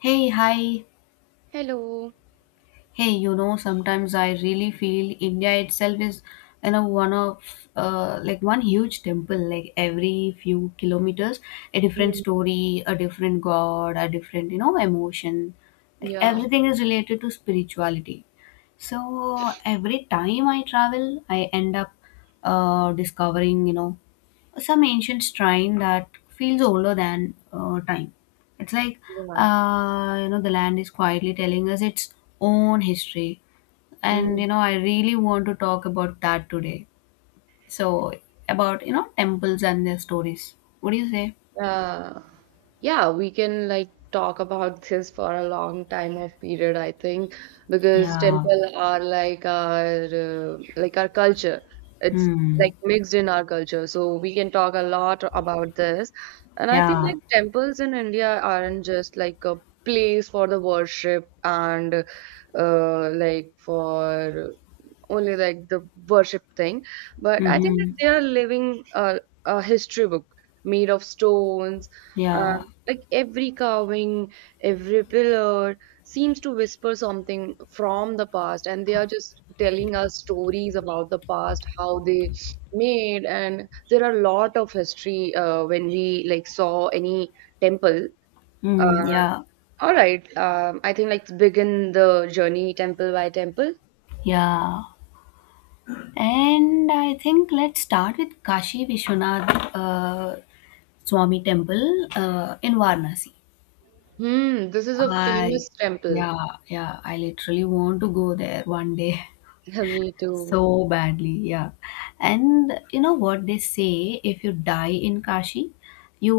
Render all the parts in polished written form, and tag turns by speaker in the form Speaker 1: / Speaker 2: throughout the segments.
Speaker 1: Hey, hi.
Speaker 2: Hello.
Speaker 1: Hey, you know, sometimes I really feel India itself is, you know, one of like one huge temple. Like every few kilometers, a different
Speaker 2: Mm,
Speaker 1: story, a different god, a different, you know, emotion. Like
Speaker 2: yeah,
Speaker 1: everything is related to spirituality. So every time I travel, I end up discovering, you know, some ancient shrine that feels older than time. It's like,
Speaker 2: yeah.
Speaker 1: you know, the land is quietly telling us its own history. And,
Speaker 2: Mm,
Speaker 1: you know, I really want to talk about that today. So, about, you know, temples and their stories. What do you say?
Speaker 2: uh, yeah, we can like talk about this for a long time of period, I think, because
Speaker 1: Yeah.
Speaker 2: temple are like our culture. It's
Speaker 1: Hmm.
Speaker 2: like mixed in our culture, so we can talk a lot about this. And I think
Speaker 1: Yeah.
Speaker 2: like temples in India aren't just like a place for the worship and like for only like the worship thing. But I think
Speaker 1: Mm-hmm.
Speaker 2: that they are living a history book made of stones. Uh,
Speaker 1: Yeah.
Speaker 2: like every carving, every pillar seems to whisper something from the past, and they are just telling us stories about the past, how they made, and there are a lot of history when we like saw any temple.
Speaker 1: Mm,
Speaker 2: Uh,
Speaker 1: yeah.
Speaker 2: all right, I think let's begin the journey temple by temple.
Speaker 1: Yeah. And I think let's start with Kashi Vishwanath Swami Temple in Varanasi.
Speaker 2: Hmm, this is a
Speaker 1: I,
Speaker 2: famous temple.
Speaker 1: yeah, yeah, I literally want to go there one day
Speaker 2: Me too.
Speaker 1: so badly. Yeah. And you know what they say, if you die in Kashi,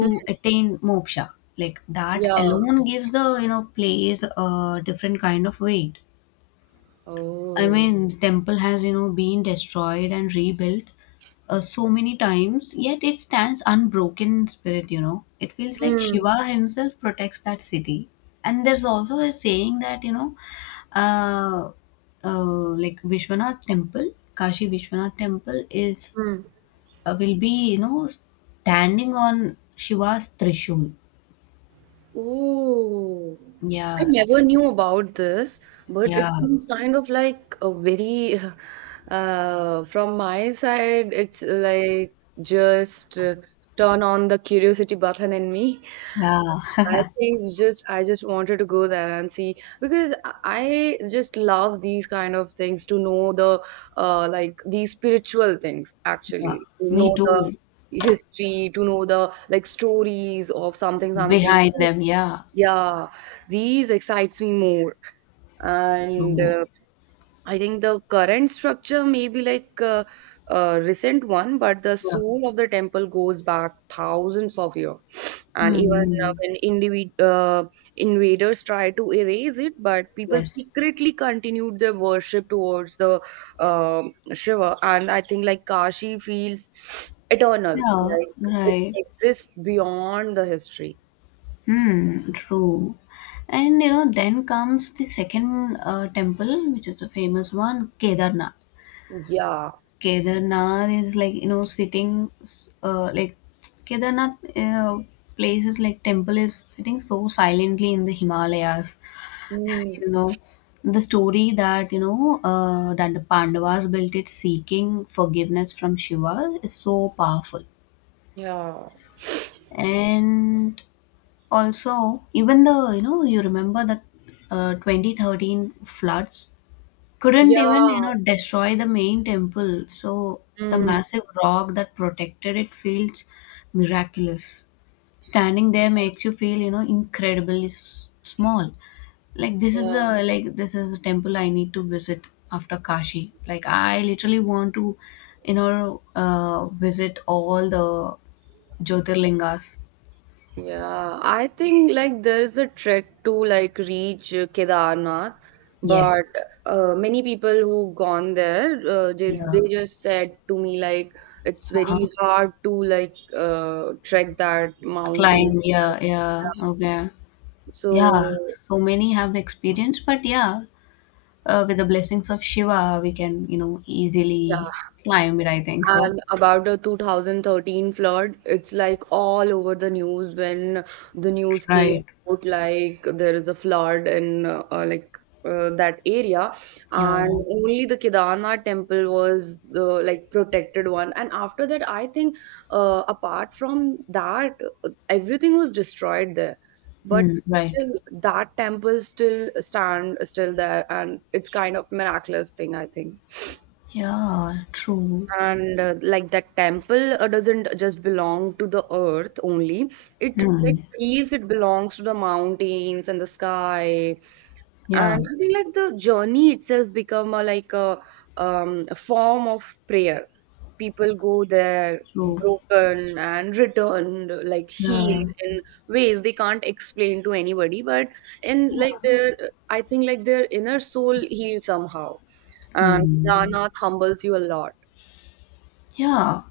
Speaker 2: Mm.
Speaker 1: attain moksha. Like that
Speaker 2: Yeah.
Speaker 1: alone gives the, you know, place a different kind of weight. I
Speaker 2: Oh.
Speaker 1: mean, temple has, you know, been destroyed and rebuilt so many times, yet it stands unbroken in spirit, you know. It feels like
Speaker 2: Hmm.
Speaker 1: Shiva himself protects that city. And there's also a saying that, you know, uh, like Vishwanath temple, Kashi Vishwanath temple is,
Speaker 2: Hmm.
Speaker 1: will be, you know, standing on Shiva's Trishul.
Speaker 2: Oh. I
Speaker 1: Yeah,
Speaker 2: never knew about this, but it
Speaker 1: yeah,
Speaker 2: seems kind of like a very, from my side, it's like just turn on the curiosity button in me.
Speaker 1: yeah,
Speaker 2: I think just I just wanted to go there and see because I just love these kind of things to know the like these spiritual things,
Speaker 1: yeah.
Speaker 2: actually to
Speaker 1: Me
Speaker 2: know the
Speaker 1: too.
Speaker 2: history, to know the like stories of something something,
Speaker 1: Behind them, yeah.
Speaker 2: yeah, these excites me more. And
Speaker 1: True.
Speaker 2: I think the current structure may be like a recent one, but the
Speaker 1: Yeah.
Speaker 2: soul of the temple goes back thousands of years. And even
Speaker 1: Mm,
Speaker 2: when invaders try to erase it, but people
Speaker 1: yes.
Speaker 2: secretly continued their worship towards the uh, Shiva. And I think like Kashi feels eternal,
Speaker 1: Yeah,
Speaker 2: like it
Speaker 1: right.
Speaker 2: exists beyond the history.
Speaker 1: Hmm, true. And you know, then comes the second temple, which is a famous one, Kedarnath.
Speaker 2: Yeah.
Speaker 1: Kedarnath is like, you know, like, Kedarnath places like temple is sitting so silently in the Himalayas.
Speaker 2: Mm.
Speaker 1: You know, the story that, you know, that the Pandavas built it seeking forgiveness from Shiva is so powerful.
Speaker 2: Yeah.
Speaker 1: And Also, even the, you know, you remember the 2013 floods couldn't even, you
Speaker 2: Yeah.
Speaker 1: know, destroy the main temple. So the
Speaker 2: Mm.
Speaker 1: massive rock that protected it feels miraculous. Standing there makes you feel, you know, incredibly small.
Speaker 2: Yeah.
Speaker 1: Like this is a temple I need to visit after Kashi. Like I literally want to, you know, visit all the Jyotirlingas.
Speaker 2: Yeah, I think like there is a trek to like reach Kedarnath,
Speaker 1: Yes.
Speaker 2: but many people who gone there, they
Speaker 1: Yeah.
Speaker 2: they just said to me like it's
Speaker 1: Uh-huh.
Speaker 2: very hard to like trek that mountain.
Speaker 1: Climbed, yeah, yeah, okay. Yeah,
Speaker 2: So
Speaker 1: so many have
Speaker 2: yeah.
Speaker 1: experience, but yeah, with the blessings of Shiva, we can, you know, easily climb it, I think so.
Speaker 2: And about the 2013 flood, it's like all over the news when the news came
Speaker 1: Right,
Speaker 2: out, like there is a flood in like that area,
Speaker 1: yeah,
Speaker 2: and only the Kedarnath temple was the like protected one. And after that, I think apart from that, everything was destroyed there, but
Speaker 1: hmm, right.
Speaker 2: still that temple still stand still there, and it's kind of miraculous thing, I think.
Speaker 1: Yeah, true.
Speaker 2: And like that temple doesn't just belong to the earth only. It
Speaker 1: Hmm.
Speaker 2: like feels it belongs to the mountains and the sky.
Speaker 1: Yeah,
Speaker 2: And I think like the journey itself become a like a form of prayer. People go there
Speaker 1: true.
Speaker 2: broken and returned, like
Speaker 1: Yeah.
Speaker 2: healed in ways they can't explain to anybody. But in like their, I think like their inner soul heals somehow. And
Speaker 1: Hmm.
Speaker 2: Kedarnath humbles you a lot.
Speaker 1: Yeah.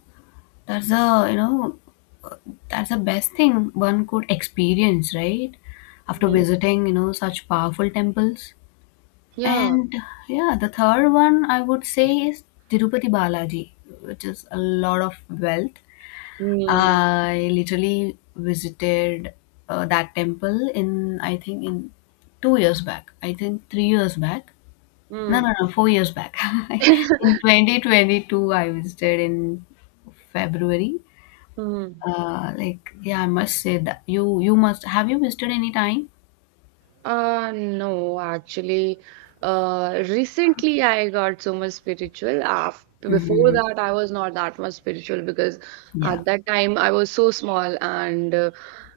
Speaker 1: That's a, you know, that's the best thing one could experience, right? After
Speaker 2: Mm.
Speaker 1: visiting, you know, such powerful temples.
Speaker 2: Yeah.
Speaker 1: And yeah, the third one I would say is Tirupati Balaji, which is a lot of wealth.
Speaker 2: Mm,
Speaker 1: I literally visited that temple in, I think, in 2 years back. I think 3 years back. No,
Speaker 2: mm,
Speaker 1: no, no, 4 years back. in 2022, I visited in February.
Speaker 2: mm.
Speaker 1: Like, yeah, I must say that you must have you visited any time?
Speaker 2: No, actually, recently I got so much spiritual. After, before
Speaker 1: Hmm.
Speaker 2: that, I was not that much spiritual because
Speaker 1: Yeah.
Speaker 2: at that time I was so small and uh,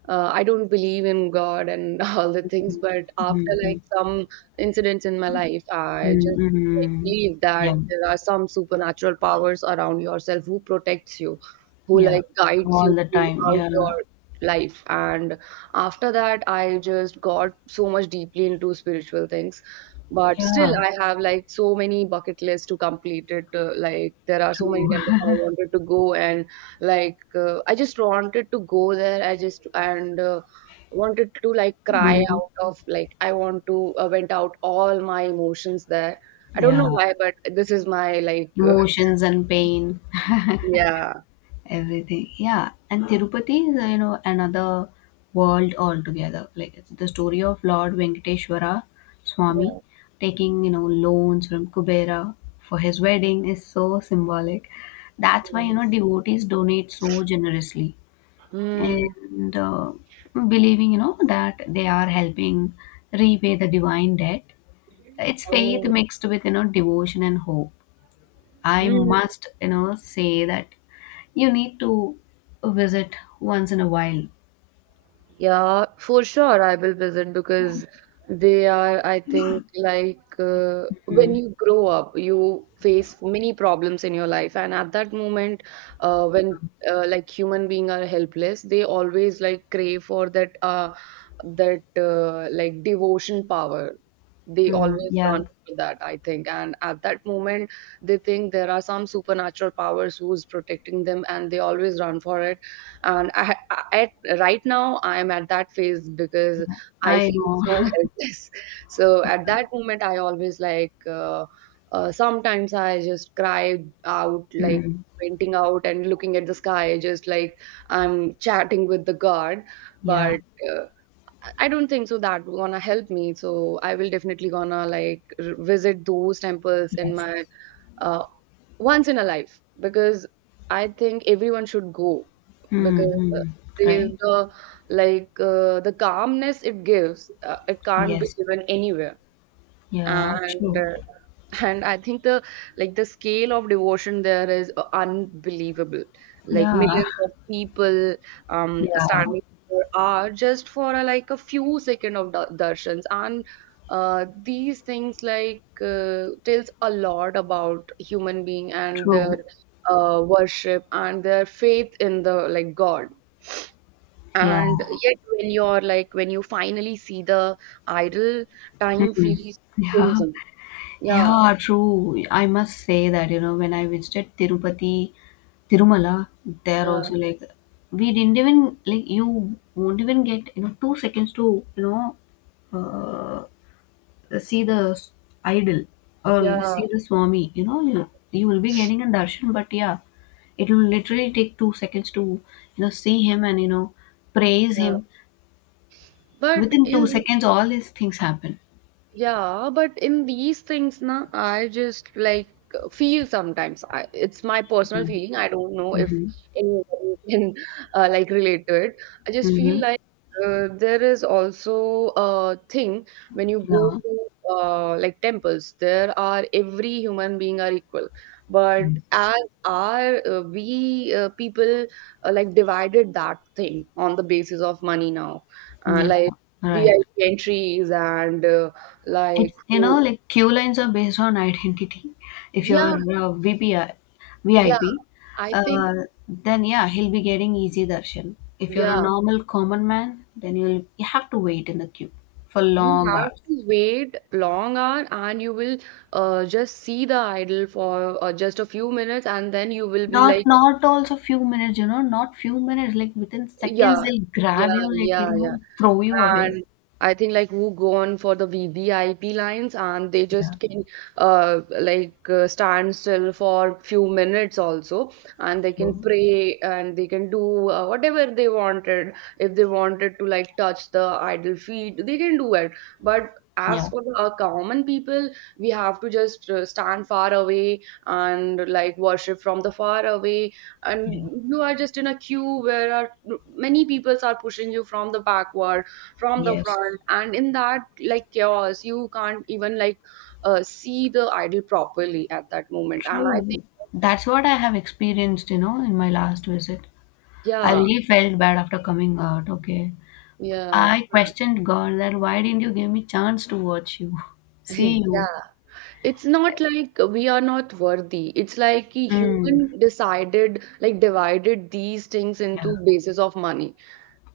Speaker 2: uh, I don't believe in God and all the things. But
Speaker 1: Hmm,
Speaker 2: after
Speaker 1: hmm,
Speaker 2: like some incidents in my life, I just like
Speaker 1: hmm.
Speaker 2: believe that
Speaker 1: Yeah.
Speaker 2: there are some supernatural powers around yourself who protects you, who
Speaker 1: Yeah,
Speaker 2: like guides
Speaker 1: all
Speaker 2: you
Speaker 1: the time.
Speaker 2: throughout
Speaker 1: Yeah,
Speaker 2: your life. And after that, I just got so much deeply into spiritual things. But still,
Speaker 1: yeah,
Speaker 2: I have like so many bucket lists to complete it. Like there are so many
Speaker 1: true.
Speaker 2: temples I wanted to go, and like I just wanted to go there. I just and wanted to like cry
Speaker 1: Mhm.
Speaker 2: out of like I want to vent out all my emotions there. I don't
Speaker 1: Yeah,
Speaker 2: know why, but this is my like
Speaker 1: emotions and pain,
Speaker 2: yeah
Speaker 1: everything. Yeah, and Tirupati is, you know, another world altogether. Like it's the story of Lord Venkateshwara Swami
Speaker 2: yeah.
Speaker 1: taking, you know, loans from Kubera for his wedding is so symbolic. That's why, you know, devotees donate so generously
Speaker 2: Mm.
Speaker 1: and believing, you know, that they are helping repay the divine debt. It's faith
Speaker 2: Oh.
Speaker 1: mixed with, you know, devotion and hope. I
Speaker 2: Hmm.
Speaker 1: must, you know, say that you need to visit once in a while.
Speaker 2: Yeah, for sure I will visit because they are, I think, like when
Speaker 1: Mm.
Speaker 2: you grow up, you face many problems in your life, and at that moment, when like human being are helpless, they always like crave for that like devotion power. They
Speaker 1: Mm,
Speaker 2: always run
Speaker 1: yeah.
Speaker 2: for that, I think, and at that moment, they think there are some supernatural powers who's protecting them, and they always run for it. And I at right now I am at that phase because
Speaker 1: Yeah,
Speaker 2: I
Speaker 1: I
Speaker 2: feel
Speaker 1: know.
Speaker 2: so helpless. So at that moment I always like sometimes I just cry out like
Speaker 1: Mm,
Speaker 2: painting out and looking at the sky just like I'm chatting with the God.
Speaker 1: yeah.
Speaker 2: But uh, I don't think so that gonna help me. So I will definitely gonna like visit those temples in
Speaker 1: Yes.
Speaker 2: my uh, once in a life, because I think everyone should go because
Speaker 1: Mm-hmm. Right.
Speaker 2: the like the calmness it gives, it can't be
Speaker 1: Yes.
Speaker 2: given anywhere.
Speaker 1: Yeah,
Speaker 2: And
Speaker 1: true.
Speaker 2: I think the like the scale of devotion there is unbelievable, like
Speaker 1: Yeah.
Speaker 2: millions of people
Speaker 1: Yeah,
Speaker 2: standing for hour just for like a few second of darshans. And these things like tells a lot about human being and their
Speaker 1: true.
Speaker 2: worship and their faith in the like god.
Speaker 1: Yeah.
Speaker 2: And yet when you're like when you finally see the idol, time
Speaker 1: Mm.
Speaker 2: feels
Speaker 1: Yeah.
Speaker 2: frozen. Yeah
Speaker 1: Yeah, true. I must say that, you know, when I visited Tirupati Tirumala, there
Speaker 2: yeah
Speaker 1: also like we didn't even like you won't even get, you know, 2 seconds to, you know, uh, see the s- idol or
Speaker 2: yeah.
Speaker 1: see the Swami. You know, you will be getting a darshan, but yeah, it will literally take 2 seconds to, you know, see him and, you know, praise
Speaker 2: Yeah.
Speaker 1: him.
Speaker 2: But
Speaker 1: Within two
Speaker 2: in
Speaker 1: seconds, all these things happen.
Speaker 2: Yeah, but in these things, na, I just like feel sometimes. I, it's my
Speaker 1: Yeah.
Speaker 2: personal feeling. I don't know if
Speaker 1: Mm-hmm.
Speaker 2: anybody can like relate to it. I just
Speaker 1: Mm-hmm.
Speaker 2: feel like there is also a thing when you go
Speaker 1: Yeah.
Speaker 2: to like temples. There are every human being are equal, but
Speaker 1: Yes.
Speaker 2: as are we people like divided that thing on the basis of money now,
Speaker 1: Yeah.
Speaker 2: like
Speaker 1: Right.
Speaker 2: VIP entries and. Like
Speaker 1: It's, you know,
Speaker 2: who
Speaker 1: like queue lines are based on identity. If
Speaker 2: yeah
Speaker 1: you're
Speaker 2: yeah
Speaker 1: VIP,
Speaker 2: I think
Speaker 1: uh, then yeah, he'll be getting easy darshan. If you're a
Speaker 2: yeah
Speaker 1: normal common man, then you have to wait in the queue for
Speaker 2: you
Speaker 1: long
Speaker 2: have to
Speaker 1: hours.
Speaker 2: wait long hour and you will just see the idol for just a few minutes and then you will be
Speaker 1: Not
Speaker 2: like
Speaker 1: not also few minutes, you know, not few minutes. Like within seconds,
Speaker 2: yeah
Speaker 1: they'll grab you,
Speaker 2: yeah
Speaker 1: like, you
Speaker 2: yeah yeah.
Speaker 1: know, throw you away.
Speaker 2: And I think like who go on for the VVIP lines and they
Speaker 1: Yeah,
Speaker 2: just can stand still for few minutes also, and they can
Speaker 1: true.
Speaker 2: pray and they can do whatever they wanted. If they wanted to like touch the idol feet, they can do it. But as
Speaker 1: Yeah,
Speaker 2: for the common people, we have to just stand far away and like worship from the far away,
Speaker 1: yeah,
Speaker 2: and you are just in a queue where are many peoples are pushing you from the backward from the
Speaker 1: yes,
Speaker 2: front, and in that like chaos you can't even like see the idol properly at that moment, and I think
Speaker 1: true. That's what I have experienced, you know, in my last visit. I
Speaker 2: yeah
Speaker 1: really felt bad after coming out. Okay.
Speaker 2: yeah
Speaker 1: I questioned God that why didn't you give me chance to watch you, see you?
Speaker 2: yeah it's not like we are not worthy. It's like a
Speaker 1: Mm,
Speaker 2: human decided, like divided these things
Speaker 1: yeah,
Speaker 2: into basis of money.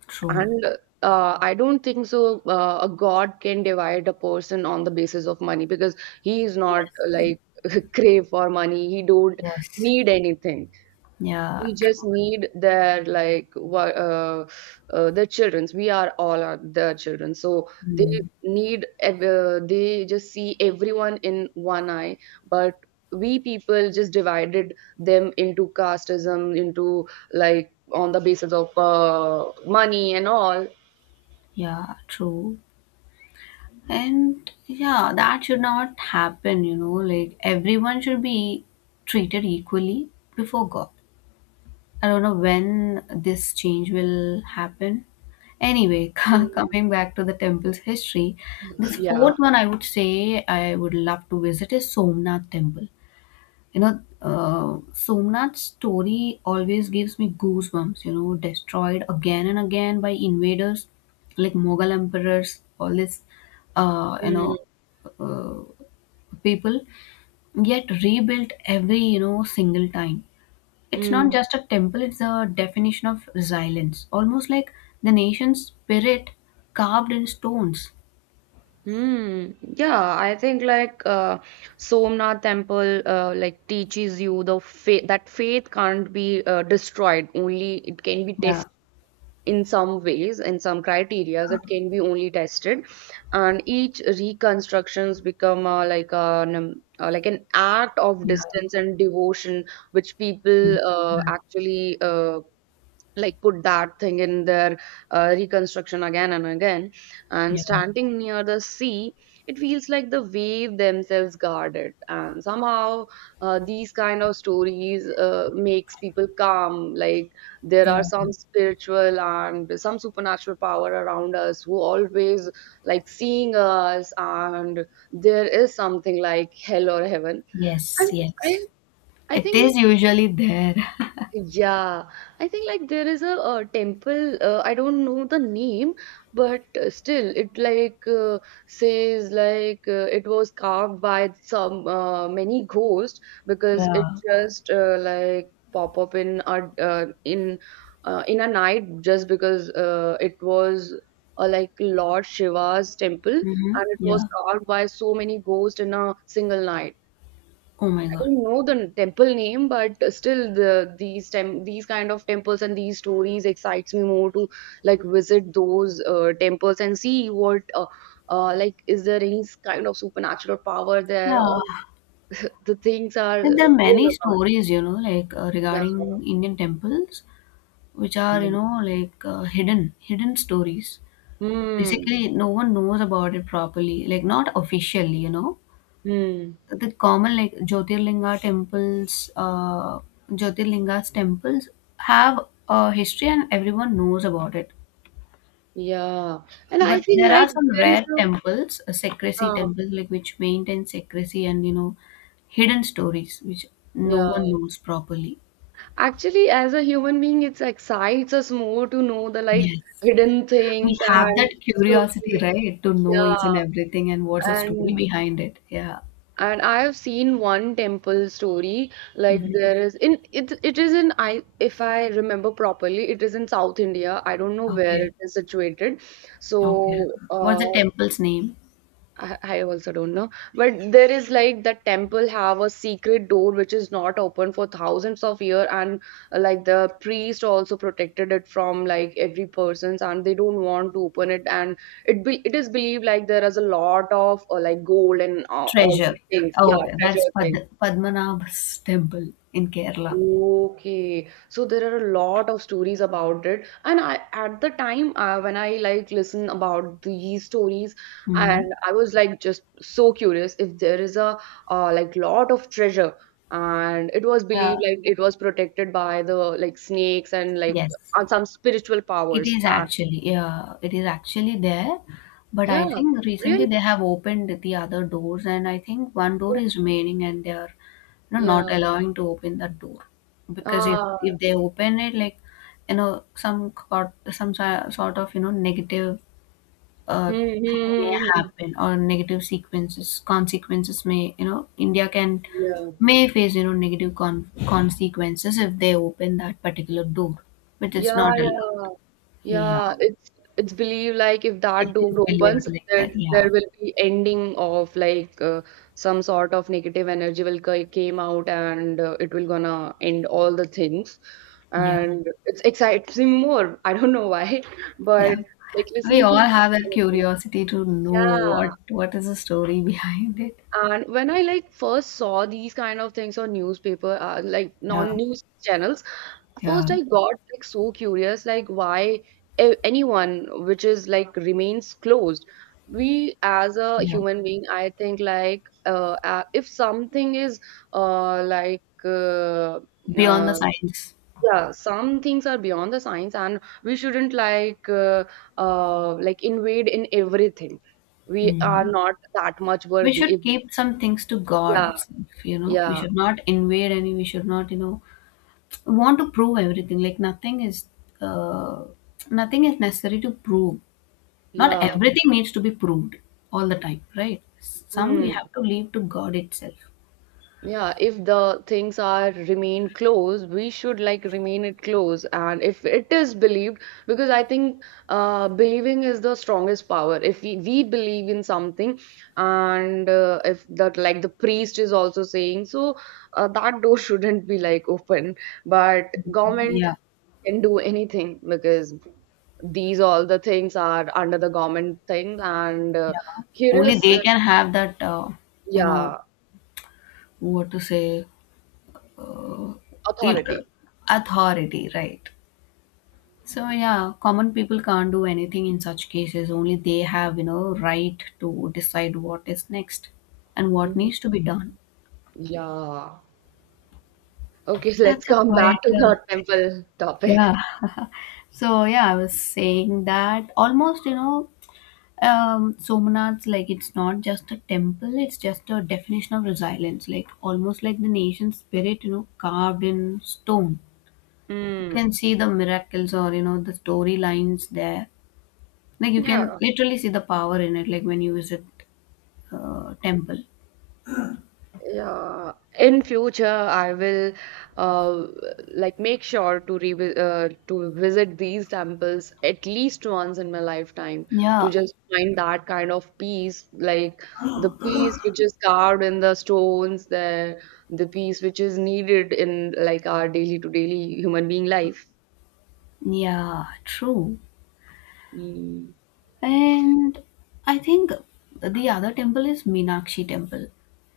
Speaker 1: true.
Speaker 2: And I don't think so a god can divide a person on the basis of money because he is not
Speaker 1: Yes,
Speaker 2: like crave for money. He don't
Speaker 1: yes.
Speaker 2: need anything.
Speaker 1: Yeah,
Speaker 2: We just
Speaker 1: true.
Speaker 2: need their like what their childrens. We are all are their children, so they
Speaker 1: Mm,
Speaker 2: need they just see everyone in one eye. But we people just divided them into casteism, into like on the basis of money and all.
Speaker 1: yeah, true. And yeah, that should not happen, you know, like everyone should be treated equally before God. I don't know when this change will happen. Anyway,
Speaker 2: Mm.
Speaker 1: coming back to the temple's history, the
Speaker 2: Yeah.
Speaker 1: fourth one I would say I would love to visit is Somnath Temple. You know, Somnath's story always gives me goosebumps, you know, destroyed again and again by invaders like Mughal emperors, all this, uh, you know, uh, people, yet rebuilt every, you know, single time. It's not
Speaker 2: Mm.
Speaker 1: just a temple, it's a definition of resilience, almost like the nation's spirit carved in stones.
Speaker 2: Hmm. Yeah, I think like Somnath Temple like teaches you the faith that faith can't be destroyed. Only it can be
Speaker 1: Yeah,
Speaker 2: tested in some ways, in some criterias it can be only tested, and each reconstructions become like an act of
Speaker 1: yeah,
Speaker 2: distance and devotion, which
Speaker 1: mm,
Speaker 2: people
Speaker 1: mm,
Speaker 2: actually like put that thing in their reconstruction again and again. And
Speaker 1: yeah,
Speaker 2: standing near the sea, it feels like the wave themselves guard it. And somehow these kind of stories makes people calm, like there
Speaker 1: yeah.
Speaker 2: are some spiritual and some supernatural power around us who always like seeing us, and there is something like hell or heaven. And
Speaker 1: Yes,
Speaker 2: I
Speaker 1: yes.
Speaker 2: I
Speaker 1: It
Speaker 2: think
Speaker 1: is usually there.
Speaker 2: yeah, I think like there is a temple. I don't know the name, but still, it like says like it was carved by some many ghosts, because it
Speaker 1: Yeah.
Speaker 2: just like pop up in our in a night, just because it was like Lord Shiva's temple,
Speaker 1: Mm-hmm.
Speaker 2: and it was
Speaker 1: Yeah.
Speaker 2: carved by so many ghosts in a single night.
Speaker 1: Oh my God.
Speaker 2: Don't know the temple name, but still the these kind of temples and these stories excites me more to like visit those temples and see what like is there any kind of supernatural power there, or
Speaker 1: Yeah.
Speaker 2: the things are
Speaker 1: And there are
Speaker 2: real
Speaker 1: many
Speaker 2: or not?
Speaker 1: stories, you know, like
Speaker 2: Yeah.
Speaker 1: regarding Indian temples, which are, you
Speaker 2: Mm.
Speaker 1: know, like hidden stories.
Speaker 2: hmm
Speaker 1: Basically, no one knows about it properly, like not officially, you know.
Speaker 2: hmm
Speaker 1: The common like Jyotirlinga temples, Jyotirlinga's temples have a history and everyone knows about it.
Speaker 2: yeah and I
Speaker 1: But
Speaker 2: think
Speaker 1: there are
Speaker 2: like
Speaker 1: some
Speaker 2: there is
Speaker 1: rare
Speaker 2: a
Speaker 1: temples, secrecy
Speaker 2: uh,
Speaker 1: temples, like which maintain secrecy, and, you know, hidden stories which no one
Speaker 2: yeah,
Speaker 1: knows properly.
Speaker 2: actually as a human being it excites us more to know the like
Speaker 1: Yes,
Speaker 2: hidden
Speaker 1: we
Speaker 2: things
Speaker 1: have
Speaker 2: and
Speaker 1: that curiosity,
Speaker 2: stories.
Speaker 1: right, to know
Speaker 2: Yeah,
Speaker 1: each and everything and what's the story
Speaker 2: and
Speaker 1: behind it. Yeah.
Speaker 2: and I have seen one temple story. Like
Speaker 1: Hmm.
Speaker 2: there is in it, is in, I if I remember properly, it is in South India. I don't know where
Speaker 1: Okay.
Speaker 2: it is situated.
Speaker 1: Okay.
Speaker 2: so
Speaker 1: What's
Speaker 2: uh,
Speaker 1: the temple's name?
Speaker 2: I also don't know. But there is like the temple have a secret door which is not open for thousands of years, and like the priest also protected it from like every person's, and they don't want to open it. And it is believed like there is a lot of like gold and all
Speaker 1: Treasure.
Speaker 2: the things, yeah,
Speaker 1: Oh, okay. That's
Speaker 2: treasure things.
Speaker 1: Padmanabh's temple in Kerala.
Speaker 2: Okay, so there are a lot of stories about it, and I, at the time when I like listen about these stories,
Speaker 1: Hmm.
Speaker 2: and I was like just so curious if there is a like lot of treasure, and it was
Speaker 1: Uh,
Speaker 2: believed like it was protected by the like snakes and like
Speaker 1: yes,
Speaker 2: on some spiritual
Speaker 1: it
Speaker 2: powers.
Speaker 1: is actually. Yeah, it is actually there. But
Speaker 2: Yeah,
Speaker 1: I think
Speaker 2: really?
Speaker 1: recently they have opened the other doors, and I think one door
Speaker 2: Yeah.
Speaker 1: is remaining, and they are, you know, not
Speaker 2: Yeah.
Speaker 1: allowing to open that door because if
Speaker 2: Ah.
Speaker 1: if they open it, like, you know, some got some si- sort of, you know, negative uh,
Speaker 2: Hmm,
Speaker 1: thing may
Speaker 2: hmm, hmm, hmm.
Speaker 1: happen or negative sequences consequences may, you know, India can
Speaker 2: Hmm. Yeah.
Speaker 1: may face, you know, negative consequences if they open that particular door, which is
Speaker 2: Yeah,
Speaker 1: not allowed.
Speaker 2: yeah,
Speaker 1: Yeah,
Speaker 2: yeah. It's believed like if
Speaker 1: it
Speaker 2: that door
Speaker 1: is believed
Speaker 2: opens,
Speaker 1: like
Speaker 2: there
Speaker 1: that. Yeah,
Speaker 2: there will be ending of like some sort of negative energy will came out and it will gonna end all the things.
Speaker 1: yeah,
Speaker 2: And it's excites me more. I don't know why,
Speaker 1: yeah.
Speaker 2: but like
Speaker 1: We
Speaker 2: listening
Speaker 1: all
Speaker 2: to those
Speaker 1: have that
Speaker 2: kind of things.
Speaker 1: curiosity to know
Speaker 2: Yeah.
Speaker 1: what is the story behind it.
Speaker 2: And when I like first saw these kind of things on newspaper, like
Speaker 1: Yeah,
Speaker 2: non-news channels, first,
Speaker 1: yeah,
Speaker 2: I got like so curious, like why anyone which is like remains closed. We as a
Speaker 1: yeah.
Speaker 2: human being, I think like if something is uh, like uh,
Speaker 1: Beyond the
Speaker 2: uh,
Speaker 1: science.
Speaker 2: yeah, some things are beyond the science, and we shouldn't like invade in everything. We are
Speaker 1: Hmm.
Speaker 2: not that much
Speaker 1: We
Speaker 2: worthy.
Speaker 1: should
Speaker 2: If,
Speaker 1: keep some things to God
Speaker 2: yeah,
Speaker 1: itself, you know. We
Speaker 2: yeah,
Speaker 1: should not invade any, we should not, you know, want to prove everything. Like nothing is uh nothing is necessary to prove. Not
Speaker 2: yeah.
Speaker 1: everything needs to be proved all the time, right? Some we
Speaker 2: Hmm.
Speaker 1: have to leave to God itself.
Speaker 2: Yeah, if the things are remain close, we should like remain it close. And if it is believed, because I think believing is the strongest power. If we believe in something, and if that like the priest is also saying, so that door shouldn't be like open. But government
Speaker 1: Yeah,
Speaker 2: can do anything because these all the things are under the government thing and
Speaker 1: yeah. Only
Speaker 2: curious,
Speaker 1: they can have that, you know,
Speaker 2: yeah,
Speaker 1: what to say, uh, i-
Speaker 2: authority.
Speaker 1: authority, right? So yeah, common people can't do anything in such cases. Only they have, you know, right to decide what is next and what needs to
Speaker 2: Mhm.
Speaker 1: be done.
Speaker 2: Yeah. Okay, so let's
Speaker 1: That's a
Speaker 2: come
Speaker 1: quite
Speaker 2: back to the temple topic.
Speaker 1: yeah. so yeah, I was saying that almost, you know, Somanath's like it's not just a temple; it's just a definition of resilience. Like almost like the nation spirit, you know, carved in stone. You
Speaker 2: Mm.
Speaker 1: can see the miracles or, you know, the storylines there. Like you can
Speaker 2: Yeah.
Speaker 1: literally see the power in it, like when you visit temple.
Speaker 2: Yeah. In future, I will uh, like make sure to revi to visit these temples at least once in my lifetime, to
Speaker 1: Yeah,
Speaker 2: just find that kind of peace, like the peace which is carved in the stones there, the peace which is needed in like our daily to daily human being life.
Speaker 1: yeah, true.
Speaker 2: Mm.
Speaker 1: And I think the other temple is Meenakshi temple.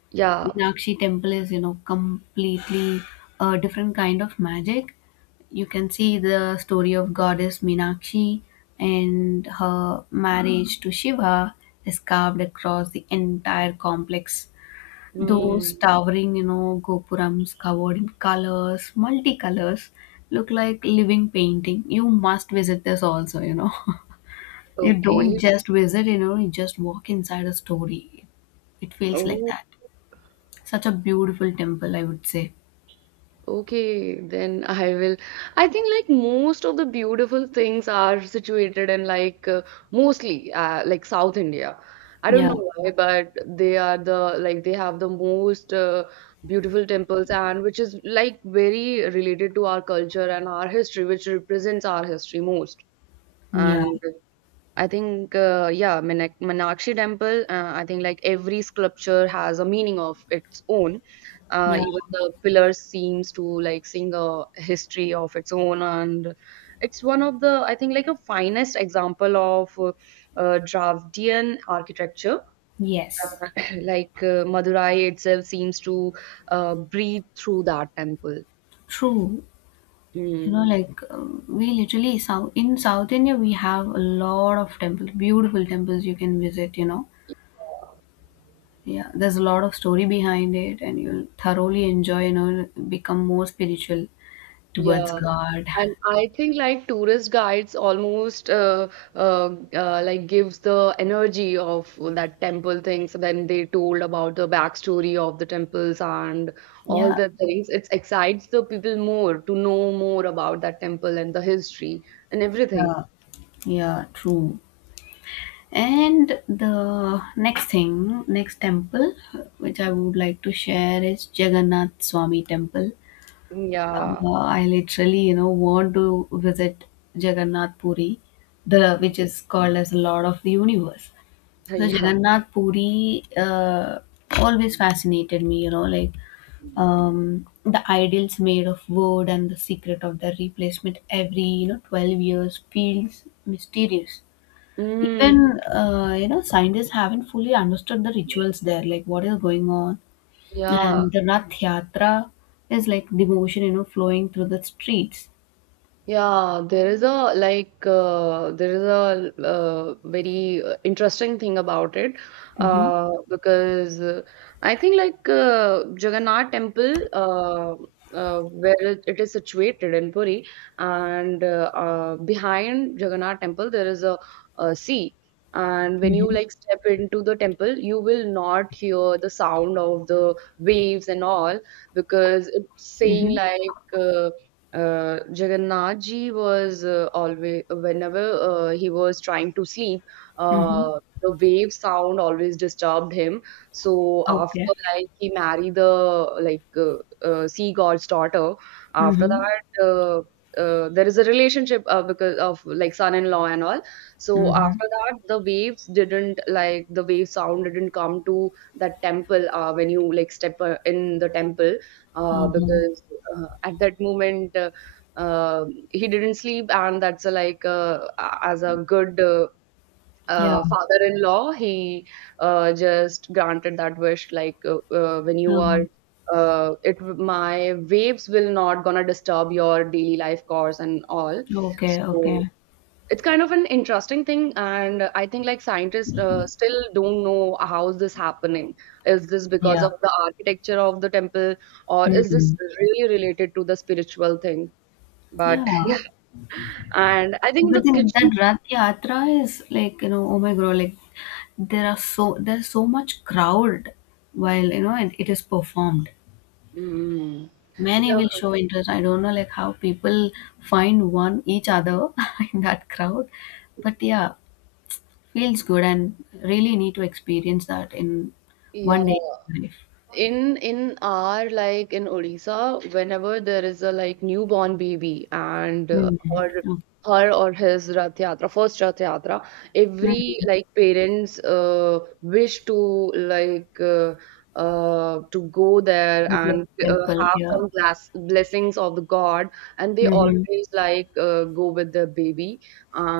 Speaker 2: Yeah.
Speaker 1: Meenakshi temple is, you know, completely a different kind of magic. You can see the story of goddess Meenakshi and her marriage to Shiva is carved across the entire complex. Those
Speaker 2: Mm.
Speaker 1: towering, you know, gopurams covered in colors, multicolors, look like living painting. You must visit this also, you know. you don't
Speaker 2: Okay.
Speaker 1: just visit, you know, you just walk inside a story. It feels like
Speaker 2: Oh.
Speaker 1: that. Such a beautiful temple, I would say.
Speaker 2: Okay, then I will. I think like most of the beautiful things are situated in like mostly like South India. I don't
Speaker 1: Yeah,
Speaker 2: know why, but they are the like they have the most beautiful temples and which is like very related to our culture and our history, which represents our history most.
Speaker 1: yeah,
Speaker 2: And I think, yeah, Meenakshi Temple, I think like every sculpture has a meaning of its own.
Speaker 1: yeah.
Speaker 2: Even the pillars seems to like sing a history of its own, and it's one of the, I think, like a finest example of Dravidian architecture.
Speaker 1: Yes.
Speaker 2: Like Madurai itself seems to breathe through that temple.
Speaker 1: True. You know,
Speaker 2: Mm,
Speaker 1: like we literally South India, we have a lot of temples, beautiful temples you can visit. You know, yeah, there's a lot of story behind it, and you'll thoroughly enjoy, you know, become more spiritual towards
Speaker 2: yeah.
Speaker 1: God.
Speaker 2: And I think like tourist guides almost like gives the energy of that temple thing. So then they told about the backstory of the temples and all
Speaker 1: Yeah,
Speaker 2: the things. It excites the people more to know more about that temple and the history and everything.
Speaker 1: yeah, yeah, true. And the next thing, next temple, which I would like to share is Jagannath Swami Temple.
Speaker 2: Yeah,
Speaker 1: I literally, you know, want to visit Jagannath Puri, the which is called as the Lord of the Universe. So
Speaker 2: yeah.
Speaker 1: Jagannath Puri always fascinated me, you know, like the idols made of wood and the secret of their replacement every, you know, 12 years feels mysterious.
Speaker 2: Mm,
Speaker 1: Even you know, scientists haven't fully understood the rituals there, like what is going on,
Speaker 2: yeah.
Speaker 1: and the rath yatra is like devotion, you know, flowing through the streets.
Speaker 2: Yeah, there is a like there is a very interesting thing about it
Speaker 1: Mm-hmm.
Speaker 2: because I think like Jagannath Temple, where it is situated in Puri, and behind Jagannath Temple there is a sea. And when you
Speaker 1: Mm-hmm.
Speaker 2: like step into the temple you will not hear the sound of the waves and all, because it's saying
Speaker 1: Mm-hmm.
Speaker 2: like Jagannath ji was always, whenever he was trying to sleep,
Speaker 1: Mm-hmm.
Speaker 2: uh, the wave sound always disturbed him. So after
Speaker 1: Okay.
Speaker 2: like he married the like sea god's daughter, after
Speaker 1: Mm-hmm.
Speaker 2: that there is a relationship because of like son-in-law and all. So
Speaker 1: Mm-hmm.
Speaker 2: after that, the waves didn't like the wave sound didn't come to that temple when you like step in the temple
Speaker 1: Um,
Speaker 2: because at that moment he didn't sleep, and that's a, like as a good
Speaker 1: yeah.
Speaker 2: father-in-law, he just granted that wish. Like when you
Speaker 1: Uh,
Speaker 2: are, it my waves will not gonna disturb your daily life course and all.
Speaker 1: okay,
Speaker 2: So
Speaker 1: okay.
Speaker 2: it's kind of an interesting thing, and I think like scientists still don't know how's this happening. Is this because
Speaker 1: Yeah.
Speaker 2: of the architecture of the temple or is
Speaker 1: Mm-hmm.
Speaker 2: this really related to the spiritual thing? But
Speaker 1: Yeah.
Speaker 2: and I think
Speaker 1: But
Speaker 2: the
Speaker 1: then
Speaker 2: kitchen
Speaker 1: that Rath Yatra is like, you know, oh my god, like there are so there's so much crowd while, you know, it is performed.
Speaker 2: mm,
Speaker 1: Many
Speaker 2: yeah,
Speaker 1: will show interest. I don't know like how people find one each other in that crowd. But yeah, feels good and really need to experience that in
Speaker 2: yeah,
Speaker 1: one day in life.
Speaker 2: in our like in Odisha, whenever there is a like newborn baby and her,
Speaker 1: Mhm.
Speaker 2: her or his Rath Yatra, first Rath Yatra, every
Speaker 1: Mhm.
Speaker 2: like parents wish to like to go there and
Speaker 1: Temple,
Speaker 2: have
Speaker 1: yeah.
Speaker 2: some blessings of the God, and they
Speaker 1: Hmm.
Speaker 2: always like go with the baby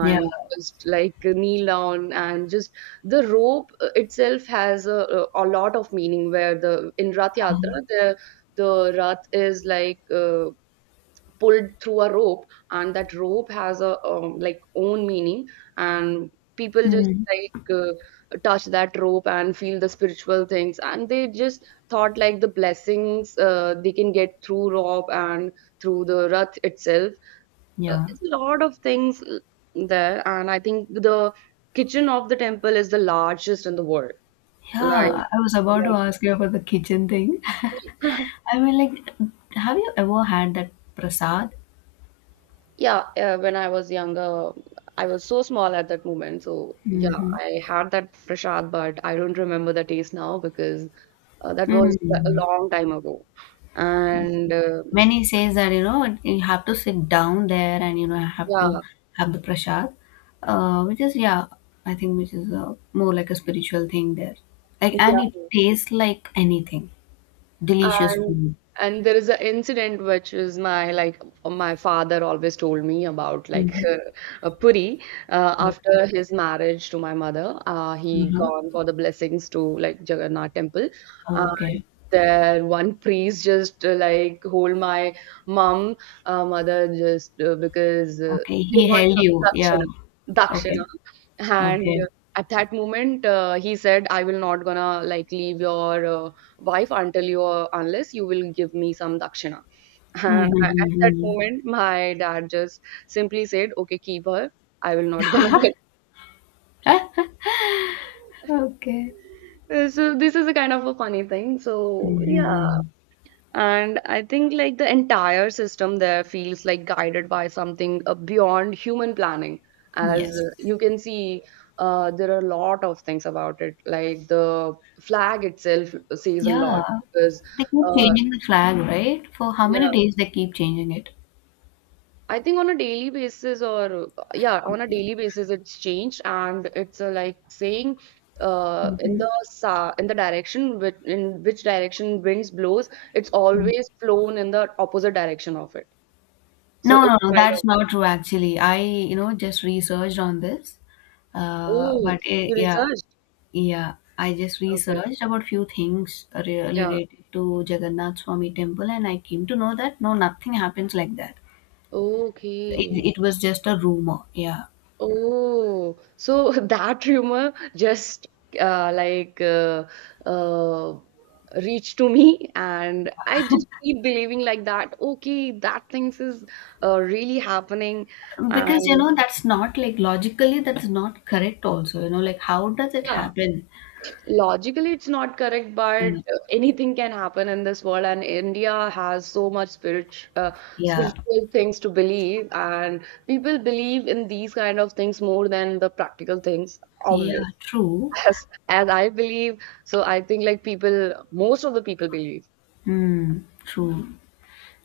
Speaker 1: Yeah.
Speaker 2: just like kneel down and just the rope itself has a lot of meaning. Where the in rath
Speaker 1: Uh-huh.
Speaker 2: yatra the rath is like pulled through a rope, and that rope has a like own meaning, and people just
Speaker 1: Mhm.
Speaker 2: like touch that rope and feel the spiritual things, and they just thought like the blessings they can get through rope and through the rath itself.
Speaker 1: Yeah.
Speaker 2: It's a lot of things there, and I think the kitchen of the temple is the largest in the world. Like
Speaker 1: Yeah, I was about to
Speaker 2: yeah.
Speaker 1: ask you about the kitchen thing. I mean, like, have you ever had that prasad?
Speaker 2: Yeah, when I was younger, I was so small at that moment. So, yeah,
Speaker 1: Mm-hmm.
Speaker 2: I had that prasad, but I don't remember the taste now because that was a
Speaker 1: Mm.
Speaker 2: long time ago. And
Speaker 1: Many says that, you know, you have to sit down there and, you know, have to
Speaker 2: yeah,
Speaker 1: have the prasad, which is, yeah, I think which is more like a spiritual thing there. Like, and it
Speaker 2: yeah,
Speaker 1: tastes like anything. Delicious
Speaker 2: And
Speaker 1: food.
Speaker 2: and there is an incident which is my like my father always told me about like
Speaker 1: Mm-hmm.
Speaker 2: Puri,
Speaker 1: Okay.
Speaker 2: after his marriage to my mother, he
Speaker 1: Uh-huh.
Speaker 2: gone for the blessings to like Jagannath temple. And
Speaker 1: Okay.
Speaker 2: there one priest just like hold my mom, mother, just because
Speaker 1: Okay.
Speaker 2: they
Speaker 1: He
Speaker 2: want
Speaker 1: held
Speaker 2: some
Speaker 1: you. Yeah. Okay.
Speaker 2: dakshina. And
Speaker 1: Okay.
Speaker 2: At that moment he said, I will not gonna like leave your wife until you unless you will give me some dakshina. And at that
Speaker 1: Mhm.
Speaker 2: moment my dad just simply said, okay, keep her, I will not gonna get.
Speaker 1: Okay.
Speaker 2: So this is a kind of a funny thing. So yeah,
Speaker 1: Mhm.
Speaker 2: and I think like the entire system there feels like guided by something beyond human planning. As
Speaker 1: Yes.
Speaker 2: you can see there are a lot of things about it, like the flag itself says a lot
Speaker 1: Yeah.
Speaker 2: because
Speaker 1: They keep
Speaker 2: uh,
Speaker 1: changing the flag, right? For how many
Speaker 2: yeah,
Speaker 1: days they keep changing it?
Speaker 2: I think on a daily basis, or yeah, on a
Speaker 1: Okay.
Speaker 2: daily basis, it's changed, and it's like saying, in
Speaker 1: Mhm.
Speaker 2: the sa in the direction which in which direction winds blows, it's
Speaker 1: Mm.
Speaker 2: always flown in the opposite direction of it. So
Speaker 1: No,
Speaker 2: it's
Speaker 1: no, no,
Speaker 2: kind of
Speaker 1: that's not true actually. I, you know, just researched on this.
Speaker 2: oh,
Speaker 1: But
Speaker 2: you
Speaker 1: it, yeah,
Speaker 2: researched?
Speaker 1: yeah, I just
Speaker 2: Okay,
Speaker 1: researched about few things
Speaker 2: yeah,
Speaker 1: related to Jagannath Swami temple and I came to know that no, nothing happens like that. It,
Speaker 2: okay.
Speaker 1: it was just a rumor. Yeah.
Speaker 2: Oh, so that rumor just uh, like uh, uh, reached to me, and I just keep believing like that. Okay, that things is really happening,
Speaker 1: Because, you
Speaker 2: and
Speaker 1: know, that's not like logically, that's not correct also, you know, like how does it
Speaker 2: yeah,
Speaker 1: happen?
Speaker 2: logically it's not correct, but
Speaker 1: Mm,
Speaker 2: anything can happen in this world, and India has so much spirit,
Speaker 1: yeah,
Speaker 2: spiritual things to believe, and people believe in these kind of things more than the practical things, obviously.
Speaker 1: yeah, true.
Speaker 2: As I believe. So I think like people, most of the people believe.
Speaker 1: Mm, true.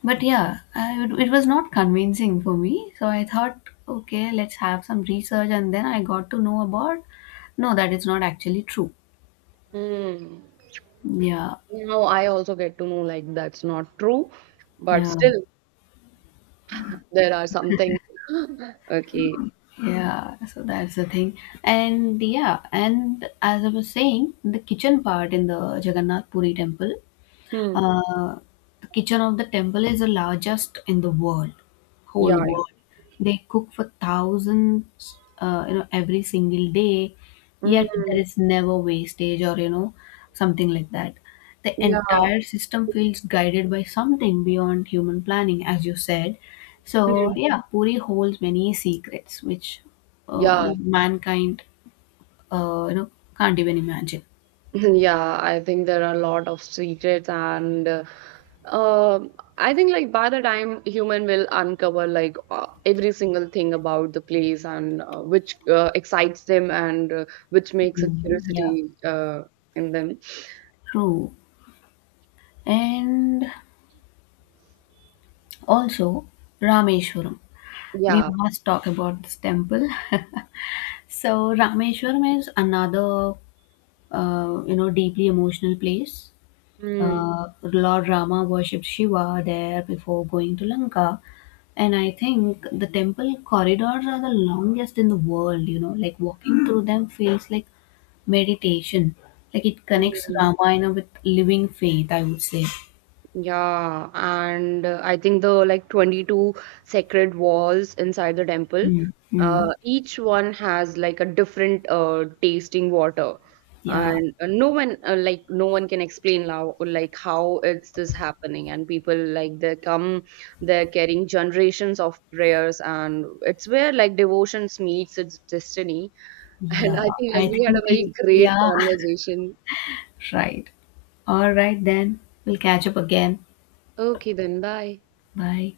Speaker 1: But yeah, I, it was not convincing for me. So I thought, okay, let's have some research. And then I got to know about, no, that is not actually true.
Speaker 2: Hmm.
Speaker 1: Yeah,
Speaker 2: Now I also get to know like that's not true, but
Speaker 1: yeah,
Speaker 2: still there are some things. Okay.
Speaker 1: yeah. So that's the thing. And yeah, and as I was saying, the kitchen part in the Jagannath Puri temple.
Speaker 2: Hmm.
Speaker 1: Uh, the kitchen of the temple is the largest in the world,
Speaker 2: Yeah.
Speaker 1: whole
Speaker 2: Yeah.
Speaker 1: world. They cook for thousands, you know, every single day. Yet there
Speaker 2: Mm.
Speaker 1: is never wastage or, you know, something like that. The
Speaker 2: Yeah.
Speaker 1: entire system feels guided by something beyond human planning, as you said. So
Speaker 2: Mm.
Speaker 1: yeah, Puri holds many secrets which, you
Speaker 2: Yeah.
Speaker 1: know, mankind, you know, can't even imagine.
Speaker 2: Yeah, I think there are a lot of secrets and um, I think like by the time human will uncover like every single thing about the place and which excites them and which makes a
Speaker 1: Mm, yeah,
Speaker 2: curiosity in them.
Speaker 1: true. And Also, Rameshwaram. We
Speaker 2: Yeah.
Speaker 1: must talk about this temple. so, Rameshwaram is another, you know, deeply emotional place.
Speaker 2: Mm,
Speaker 1: Lord Rama worshipped Shiva there before going to Lanka. And I think the temple corridors are the longest in the world, you know, like walking through them feels like meditation. Like it connects
Speaker 2: mm.
Speaker 1: Ramayana with living faith, I would say.
Speaker 2: Yeah, and I think the like 22 sacred walls inside the temple,
Speaker 1: Mm-hmm.
Speaker 2: each one has like a different tasting water,
Speaker 1: Yeah.
Speaker 2: and no one like no one can explain how like how it's this happening, and people like they come, they're carrying generations of prayers, and it's where like devotions meets its destiny. And
Speaker 1: Yeah,
Speaker 2: I think like
Speaker 1: I
Speaker 2: we had a
Speaker 1: think
Speaker 2: very
Speaker 1: we,
Speaker 2: great
Speaker 1: yeah,
Speaker 2: conversation.
Speaker 1: right. All right, then. We'll catch up again.
Speaker 2: Okay, then bye.
Speaker 1: Bye.